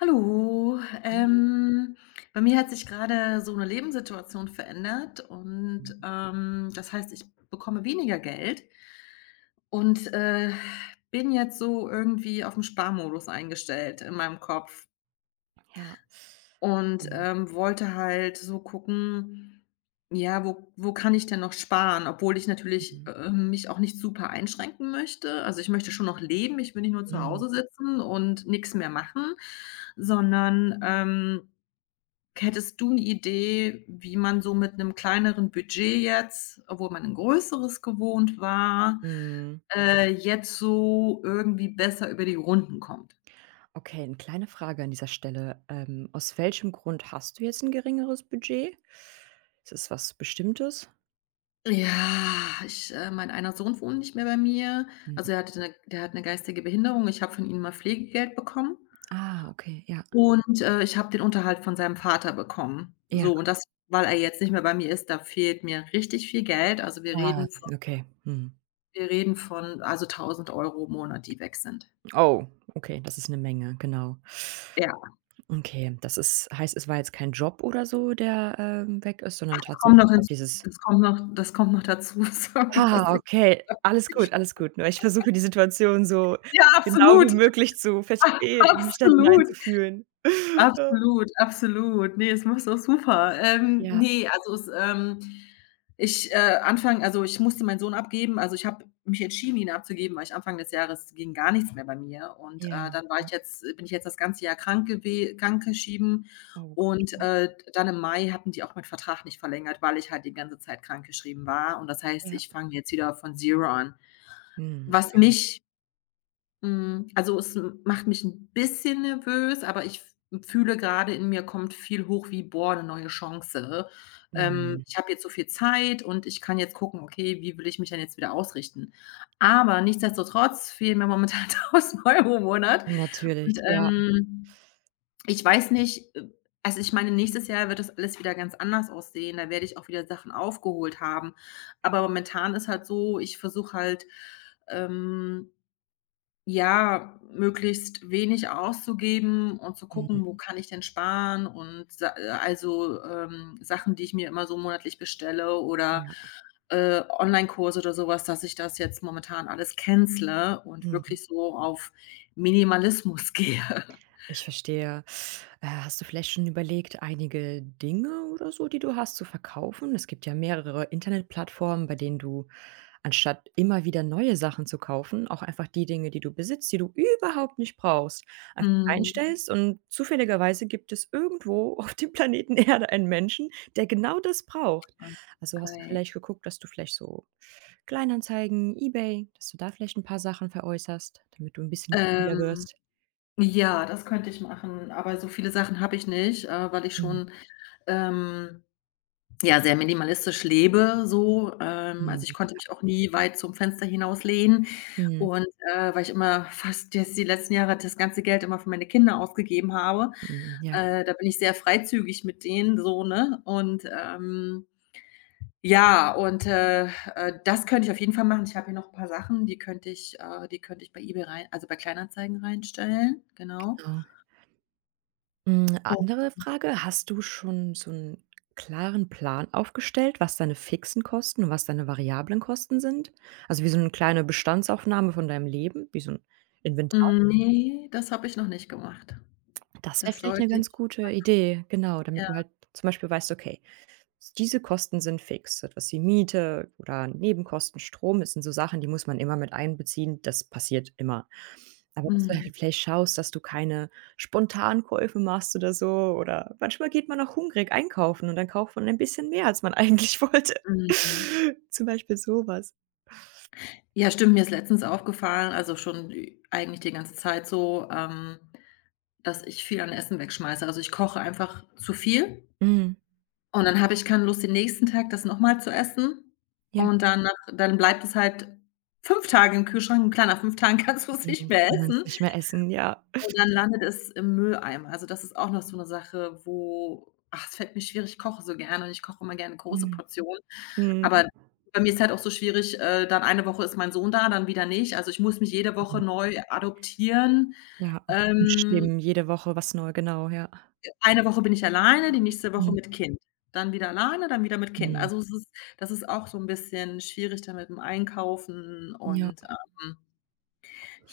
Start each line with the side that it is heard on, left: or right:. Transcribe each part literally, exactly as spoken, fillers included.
left: Hallo,
right: Mhm.
left: ähm, bei mir hat sich gerade so eine Lebenssituation verändert und, ähm, das heißt, ich bekomme weniger Geld und, äh, bin jetzt so irgendwie auf dem Sparmodus eingestellt in meinem Kopf
right: Ja.
left: und,
right: Mhm,
left: ähm, wollte halt so gucken, ja, wo wo kann ich denn noch sparen, obwohl ich natürlich,
right: mhm,
left: ähm, mich auch nicht super einschränken möchte. Also, ich möchte schon noch leben, ich will nicht nur zu
right: mhm,
left: Hause sitzen und nichts mehr machen, sondern, ähm Hättest du 'ne Idee, wie man so mit 'nem kleineren Budget jetzt, obwohl man 'n größeres gewohnt war,
right: mhm.
left: äh, jetzt so irgendwie besser über die Runden kommt?
right: Okay, eine kleine Frage an dieser Stelle. Ähm, aus welchem Grund hast du jetzt ein geringeres Budget? Ist es was Bestimmtes?
left: Ja, ich äh, mein einer Sohn wohnt nicht mehr bei mir. Also,
right: Mhm.
left: er hatte 'ne der hat 'ne geistige Behinderung. Ich habe von ihm mal Pflegegeld bekommen
right: Ah, okay, ja.
left: und, äh, ich habe den Unterhalt von seinem Vater bekommen.
right: Ja,
left: So, und das weil er jetzt nicht mehr bei mir ist, da fehlt mir richtig viel Geld. Also, wir
right: ah,
left: reden von
right: okay. Mhm.
left: wir reden von, also, tausend Euro im Monat, die weg sind.
right: Oh, okay, das ist eine Menge, genau.
left: Ja.
right: Okay, das ist heißt, es war jetzt kein Job oder so, der, ähm, weg ist, sondern
left: Kommt noch
right: tatsächlich
left: hinz
right: halt dieses
left: das kommt noch das kommt noch dazu, sorry, dass
right: Ah,
left: ich
right: okay. Alles gut, alles gut. Nur ich versuche die Situation so
left: Ja,
right: genau wie
left: absolut,
right: möglich zu verstehen und mich da
left: absolut.
right: hineinzufühlen.
left: Absolut, absolut. Ne, es macht's auch super. Ähm,
right: Ja. Ja,
left: ne, also es, ähm ich, äh, Anfang also, ich musste meinen Sohn abgeben. Also, ich habe mich entschieden, ihn abzugeben, weil ich Anfang des Jahres ging gar nichts mehr bei mir und,
right: ja.
left: äh,
right: Mhm.
left: dann war ich jetzt bin ich jetzt das ganze Jahr krank gewe krankgeschrieben
right: Oh Gott,
left: und,
right: ja.
left: äh, dann im Mai hatten die auch meinen Vertrag nicht verlängert, weil ich halt die ganze Zeit krank geschrieben war und das heißt,
right: Ja.
left: ich fange jetzt wieder von Zero an.
right: Mhm,
left: Was
right: okay.
left: mich hm, also, es m macht mich ein bisschen nervös, aber ich f fühle gerade in mir kommt viel hoch wie: „Boah, 'ne neue Chance. Ähm,
right: Mhm.
left: ich habe jetzt so viel Zeit und ich kann jetzt gucken, okay, wie will ich mich denn jetzt wieder ausrichten?“ Aber nichtsdestotrotz fehlen mir momentan tausend Euro im Monat
right: Natürlich,
left: und,
right: ja.
left: ähm, ich weiß nicht, äh also, ich meine, nächstes Jahr wird das alles wieder ganz anders aussehen, da werde ich auch wieder Sachen aufgeholt haben. Aber momentan ist halt so, ich versuche halt, ähm ja, möglichst wenig auszugeben und zu
right: Mhm.
left: gucken, wo Mhm. kann ich denn sparen und sa äh, also, ähm, Sachen, die ich mir immer so monatlich bestelle oder,
right: Ja.
left: äh, Onlinekurse oder so was, dass ich das jetzt momentan alles cancele und
right: Mhm.
left: wirklich so auf Minimalismus gehe.
right: Ich verstehe. Äh, hast du vielleicht schon überlegt, einige Dinge oder so, die du hast, zu verkaufen? Es gibt ja mehrere Internetplattformen, bei denen du anstatt immer wieder neue Sachen zu kaufen, auch einfach die Dinge, die du besitzt, die du überhaupt nicht brauchst, einfach
left: Mhm.
right: reinstellst, und zufälligerweise gibt es irgendwo auf dem Planeten Erde einen Menschen, der genau das braucht.
left: Ah,
right: Also, hast du
left: okay.
right: vielleicht geguckt, dass du vielleicht so Kleinanzeigen, eBay, dass du da vielleicht ein paar Sachen veräußerst, damit du ein bisschen wieder
left: Ähm,
right: wirst?
left: ja, das könnte ich machen, aber so viele Sachen habe ich nicht, äh, weil ich
right: Mhm.
left: schon, ähm ja, sehr minimalistisch lebe so. Ähm, also, ich
right: Mhm.
left: konnte mich auch nie weit zum Fenster hinauslehnen
right: Mhm,
left: und, äh, weil ich immer fast jetzt die letzten Jahre das ganze Geld immer für meine Kinder ausgegeben habe.
right: mhm, ja,
left: Äh, da bin ich sehr freizügig mit denen so, ne? Und, ähm, ja, und, äh, äh, das könnte ich auf jeden Fall machen. Ich habe hier noch ein paar Sachen, die könnte ich äh, die könnte ich bei eBay rein also, bei Kleinanzeigen reinstellen, genau.
right: genau. Hm,
left: Oh,
right: andere Frage: Hast du schon so einen klaren Plan aufgestellt, was deine fixen Kosten und was deine variablen Kosten sind? Also, wie so eine kleine Bestandsaufnahme von deinem Leben, wie so ein Inventar?
left: mm, nee, das habe ich noch nicht gemacht.
right: Das wäre
left: Das
right: vielleicht eine
left: sollte ich
right: ganz gute Idee, genau,
left: ja.
right: damit du halt zum Beispiel weißt: „Okay, diese Kosten sind fix, etwas wie Miete oder Nebenkosten, Strom, das sind so Sachen, die muss man immer mit einbeziehen. Das passiert immer. Aber dass du
left: Mhm.
right: halt vielleicht schaust, dass du keine Spontankäufe machst oder so, oder manchmal geht man auch hungrig einkaufen und dann kauft man ein bisschen mehr, als man eigentlich wollte.
left: Mhm.
right: Zum Beispiel sowas.“
left: Ja, stimmt, mir ist letztens aufgefallen, also schon ü eigentlich die ganze Zeit so, ähm, dass ich viel an Essen wegschmeiße. Also, ich koche einfach zu viel
right: Mhm.
left: und dann habe ich keine Lust, den nächsten Tag das nochmal zu essen
right: Ja,
left: und dann nach dann bleibt es halt fünf Tage im Kühlschrank und klar, nach fünf Tagen kannst du es nicht
right: mhm,
left: mehr
right: kann man es
left: essen
right: nicht mehr essen, ja.
left: und dann landet es im Mülleimer. Also, das ist auch noch so 'ne Sache, wo ach, es fällt mir schwer, ich koche so gerne und ich koche immer gerne große
right: Mhm.
left: Portionen. Aber
right: Mhm.
left: bei mir ist halt auch so schwierig, äh, dann eine Woche ist mein Sohn da, dann wieder nicht. Also, ich muss mich jede Woche
right: Mhm.
left: neu adoptieren.
right: Ja,
left: Ähm,
right: umstimmen, jede Woche was neu, genau, ja.
left: eine Woche bin ich alleine, die nächste Woche
right: Mhm.
left: mit Kind. Dann wieder alleine, dann wieder mit Kind.
right: Mhm.
left: Also, es ist das ist auch so 'n bisschen schwierig dann mit dem Einkaufen
right: Ja.
left: und, ähm,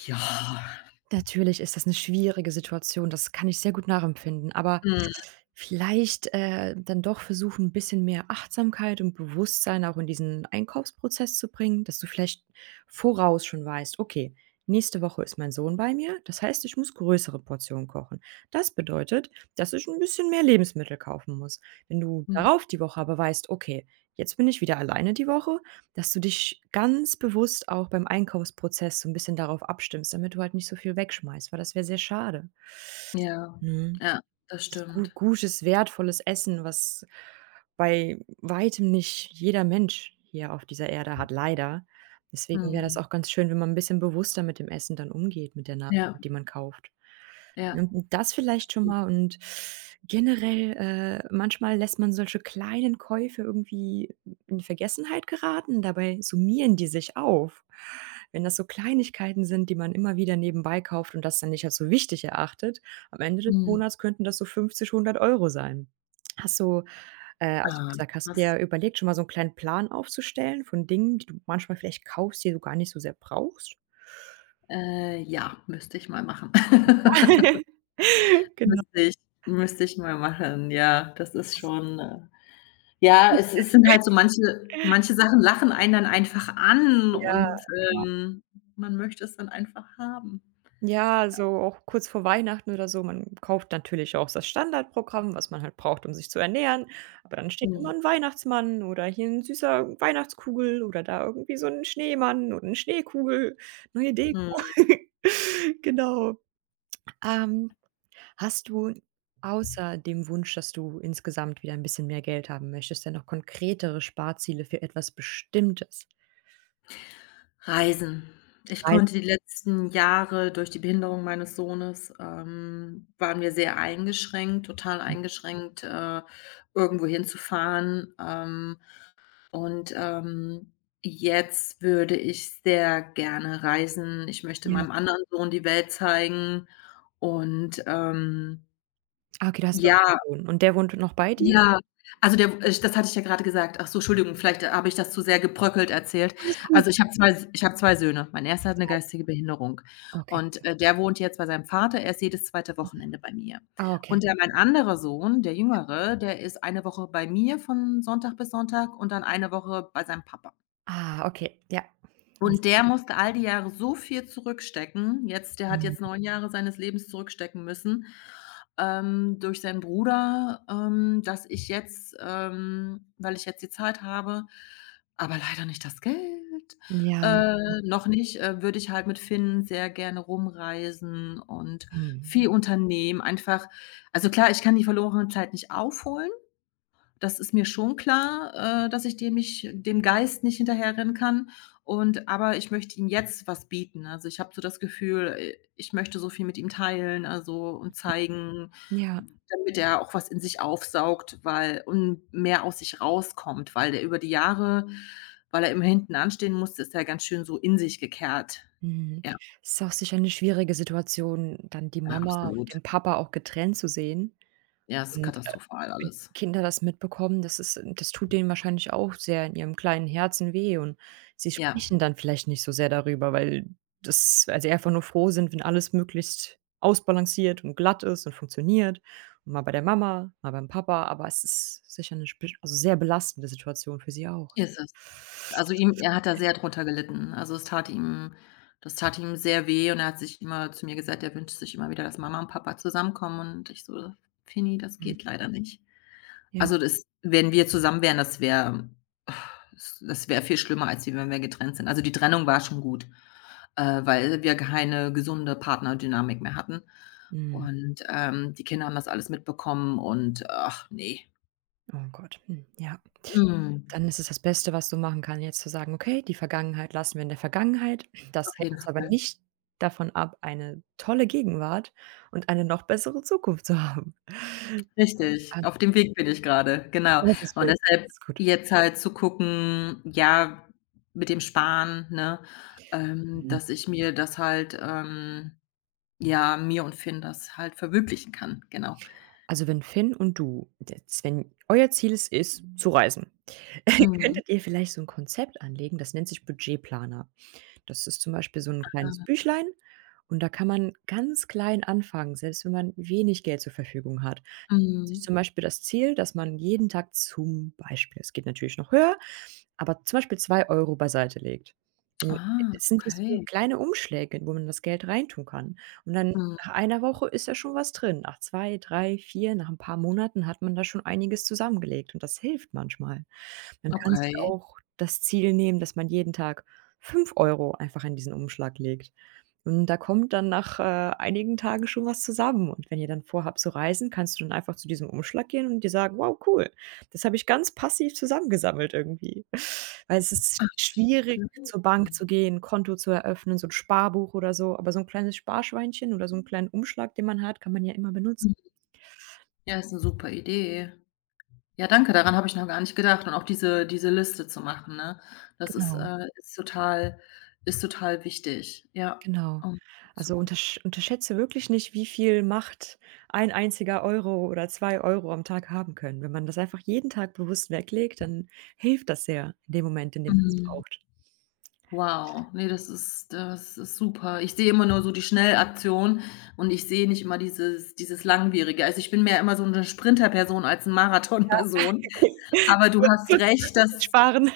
left: ja.
right: Natürlich ist das eine schwierige Situation, das kann ich sehr gut nachempfinden, aber
left: Mhm.
right: vielleicht, äh, dann doch versuchen, ein bisschen mehr Achtsamkeit und Bewusstsein auch in diesen Einkaufsprozess zu bringen, dass du vielleicht voraus schon weißt: „Okay, nächste Woche ist mein Sohn bei mir, das heißt, ich muss größere Portionen kochen. Das bedeutet, dass ich ein bisschen mehr Lebensmittel kaufen muss.“ Wenn du
left: Mhm.
right: darauf die Woche aber weißt: „Okay, jetzt bin ich wieder alleine die Woche“, dass du dich ganz bewusst auch beim Einkaufsprozess so ein bisschen darauf abstimmst, damit du halt nicht so viel wegschmeißt, weil das wäre sehr schade,
left: Ja.
right: ne?
left: Ja, das
right: Ist gu
left: stimmt.
right: gutes, wertvolles Essen, was bei weitem nicht jeder Mensch hier auf dieser Erde hat, leider. Deswegen wäre das
left: Mhm.
right: auch ganz schön, wenn man ein bisschen bewusster mit dem Essen dann umgeht, mit der Nahrung,
left: Ja,
right: die man kauft.
left: ja,
right: Und das vielleicht schon mal,
left: stimmt.
right: und generell, äh, manchmal lässt man solche kleinen Käufe irgendwie in Vergessenheit geraten, dabei summieren die sich auf. Wenn das so Kleinigkeiten sind, die man immer wieder nebenbei kauft und das dann nicht als so wichtig erachtet, am Ende des
left: Mhm.
right: Monats könnten das so fünfzig, hundert Euro sein. Hast du, äh also, wie
left: Ah,
right: gesagt, hast du
left: was
right: dir überlegt, schon mal so 'n kleinen Plan aufzustellen von Dingen, die du manchmal vielleicht kaufst, die du gar nicht so sehr brauchst?
left: äh, ja, müsste ich mal machen.
right: Genau.
left: Müsste ich müsste ich mal machen, ja. Das ist
right: Das
left: schon, äh ja, es
right: riecht,
left: es sind halt so manche manche Sachen lachen einen dann einfach an
right: ja,
left: und,
right: ja.
left: ähm, man möchte es dann einfach haben.
right: Ja, also auch kurz vor Weihnachten oder so. Man kauft natürlich auch das Standardprogramm, was man halt braucht, um sich zu ernähren. Aber dann steht immer
left: Mhm.
right: ein Weihnachtsmann oder hier ein süßer Weihnachtskugel oder da irgendwie so ein Schneemann oder 'ne Schneekugel, neue Deko.
left: Mhm.
right: Genau. Ähm, Hast du außer dem Wunsch, dass du insgesamt wieder ein bisschen mehr Geld haben möchtest, denn noch konkretere Sparziele für etwas Bestimmtes?
left: Reisen. Ich
right: Reisen?
left: konnte die letzten Jahre durch die Behinderung meines Sohnes ähm, waren wir sehr eingeschränkt, total eingeschränkt, äh, irgendwo hinzufahren. Ähm, und, ähm, jetzt würde ich sehr gerne reisen. Ich möchte
right: Ja.
left: meinem anderen Sohn die Welt zeigen und, ähm,
right: Ah, okay, du hast noch
left: ja,
right: einen Sohn. Und der wohnt noch bei dir?
left: ja, also der w das hatte ich ja grade gesagt. Ach so, Entschuldigung, vielleicht äh, habe ich das zu sehr gebröckelt erzählt.
right: Alles gut.
left: Also, ich habe zwei, S ich habe zwei Söhne. Mein erster hat 'ne geistige Behinderung
right: Okay,
left: und,
right: ja.
left: äh, der wohnt jetzt bei seinem Vater. Er ist jedes zweite Wochenende bei mir.
right: Ah, okay.
left: Und der mein anderer Sohn, der Jüngere, der ist eine Woche bei mir von Sonntag bis Sonntag und dann eine Woche bei seinem Papa.
right: Ah, okay, ja.
left: Und der musste all die Jahre so viel zurückstecken. Jetzt der hat jetzt
right: Mhm.
left: neun Jahre seines Lebens zurückstecken müssen, ähm, durch seinen Bruder, ähm, dass ich jetzt ähm, weil ich jetzt die Zeit habe, aber leider nicht das Geld,
right: Ja,
left: äh, noch nicht, äh, würde ich halt mit Finn sehr gerne rumreisen und
right: mhm.
left: viel unternehmen. Einfach also klar, ich kann die verlorene Zeit nicht aufholen, das ist mir schon klar, äh, dass ich dem nicht dem Geist nicht hinterherrennen kann und aber ich möchte ihm jetzt was bieten. Also, ich habe so das Gefühl, äh, ich möchte so viel mit ihm teilen, also, und zeigen,
right: Ja,
left: damit er auch was in sich aufsaugt, weil und mehr aus sich rauskommt, weil der über die Jahre weil er immer hinten anstehen musste, ist er ganz schön so in sich gekehrt.
right: mhm.
left: Ja,
right: Ist auch sicher 'ne schwierige Situation, dann die Mama
left: absolut.
right: und den Papa auch getrennt zu sehen.
left: Ja, ist
right: Und, äh,
left: katastrophal
right: wenn
left: alles.
right: Kinder das mitbekommen, das ist äh, das tut denen wahrscheinlich auch sehr in ihrem kleinen Herzen weh, und sie
left: Ja.
right: sprechen dann vielleicht nicht so sehr darüber, weil das, weil sie einfach nur froh sind, wenn alles möglichst ausbalanciert und glatt ist und funktioniert und mal bei der Mama, mal beim Papa, aber es ist sicher 'ne spe, also, sehr belastende Situation für sie auch.
left: Ist es. Also, ihm er hat da sehr drunter gelitten. Also, es tat ihm das tat ihm sehr weh und er hat sich immer zu mir gesagt, er wünscht sich immer wieder, dass Mama und Papa zusammenkommen und ich so: „Fini, das
right: Mhm,
left: geht leider nicht.“
right: ja.
left: Also, das wenn wir zusammen wären, das wäre das wäre viel schlimmer, als wie wenn wir getrennt sind. Also, die Trennung war schon gut, äh, weil wir keine gesunde Partnerdynamik mehr hatten
right: Mhm.
left: und, ähm, die Kinder haben das alles mitbekommen und ach nee.
right: Oh Gott, hm, ja.
left: Mhm.
right: Dann ist es das Beste, was du machen kannst, jetzt zu sagen: „Okay, die Vergangenheit lassen wir in der Vergangenheit. Das
left: Auf
right: hält
left: jeden
right: uns aber
left: Fall.
right: nicht davon ab, eine tolle Gegenwart und eine noch bessere Zukunft zu haben.“
left: Richtig,
right: Das
left: auf dem Weg bin ich grade, genau.
right: das ist
left: Und
right: schön,
left: deshalb
right: das ist gut.
left: jetzt halt zu gucken, ja, mit dem Sparen, ne, ähm, dass ich mir das halt, ähm ja, mir und Finn das halt verwirklichen kann, genau.
right: Also, wenn Finn und du jetzt, wenn euer Ziel es ist, zu reisen,
left: Mhm,
right: könntet ihr vielleicht so ein Konzept anlegen, das nennt sich Budgetplaner. Das ist zum Beispiel so 'n kleines
left: ah,
right: Büchlein, und da kann man ganz klein anfangen, selbst wenn man wenig Geld zur Verfügung hat, nimmt sich
left: mhm.
right: zum Beispiel das Ziel, dass man jeden Tag zum Beispiel, es geht natürlich noch höher, aber zum Beispiel zwei Euro beiseite legt. Und
left: Ah,
right: es sind diese
left: okay.
right: kleine Umschläge, wo man das Geld reintun kann. Und dann
left: Mhm,
right: nach einer Woche ist da schon was drin. Nach zwei, drei, vier, nach ein paar Monaten hat man da schon einiges zusammengelegt, und das hilft manchmal. Man kann sich
left: okay.
right: auch das Ziel nehmen, dass man jeden Tag fünf Euro einfach in diesen Umschlag legt. Und da kommt dann nach, äh, einigen Tagen schon was zusammen. Und wenn ihr dann vorhabt zu reisen, kannst du dann einfach zu diesem Umschlag gehen und dir sagen: „Wow, cool. Das habe ich ganz passiv zusammengesammelt irgendwie.“ Weil es ist schwierig,
left: Glückwunsch.
right: zur Bank
left: Mhm.
right: zu gehen, Konto zu eröffnen, so 'n Sparbuch oder so, aber so 'n kleines Sparschweinchen oder so 'n kleinen Umschlag, den man hat, kann man ja immer benutzen.
left: Ja, ist 'ne super Idee. Ja, danke, daran habe ich noch gar nicht gedacht und auch diese diese Liste zu machen, ne? Das ist,
right: Genau.
left: äh ist total ist total wichtig, ja,
right: Genau.
left: um zu
right: Also
left: gucken.
right: untersch unterschätze wirklich nicht, wie viel Macht ein einziger Euro oder zwei Euro am Tag haben können. Wenn man das einfach jeden Tag bewusst weglegt, dann hilft das sehr in dem Moment, in dem man es
left: Mhm.
right: braucht.
left: Wow, ne, das ist das ist super. Ich sehe immer nur so die Schnellaktion und ich sehe nicht immer dieses dieses Langwierige. Also, ich bin mehr immer so eine Sprinterperson als 'n Marathonperson.
right: Okay,
left: Aber du
right: kurz
left: hast recht,
right: kurzfristiges
left: dass
right: Sparen.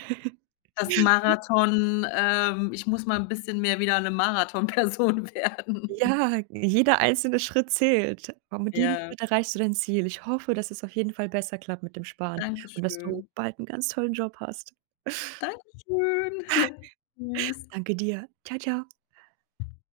left: das Marathon ähm, ich muss mal ein bisschen mehr wieder eine Marathonperson werden.
right: Ja, jeder einzelne Schritt zählt. Aber mit jedem
left: Ja,
right: Schritt erreichst du dein Ziel. Ich hoffe, dass es auf jeden Fall besser klappt mit dem Sparen
left: danke
right: und dass du
left: schön.
right: bald einen ganz tollen Job hast.
left: Dankeschön. Tschüss.
right: Danke dir. Ciao, ciao.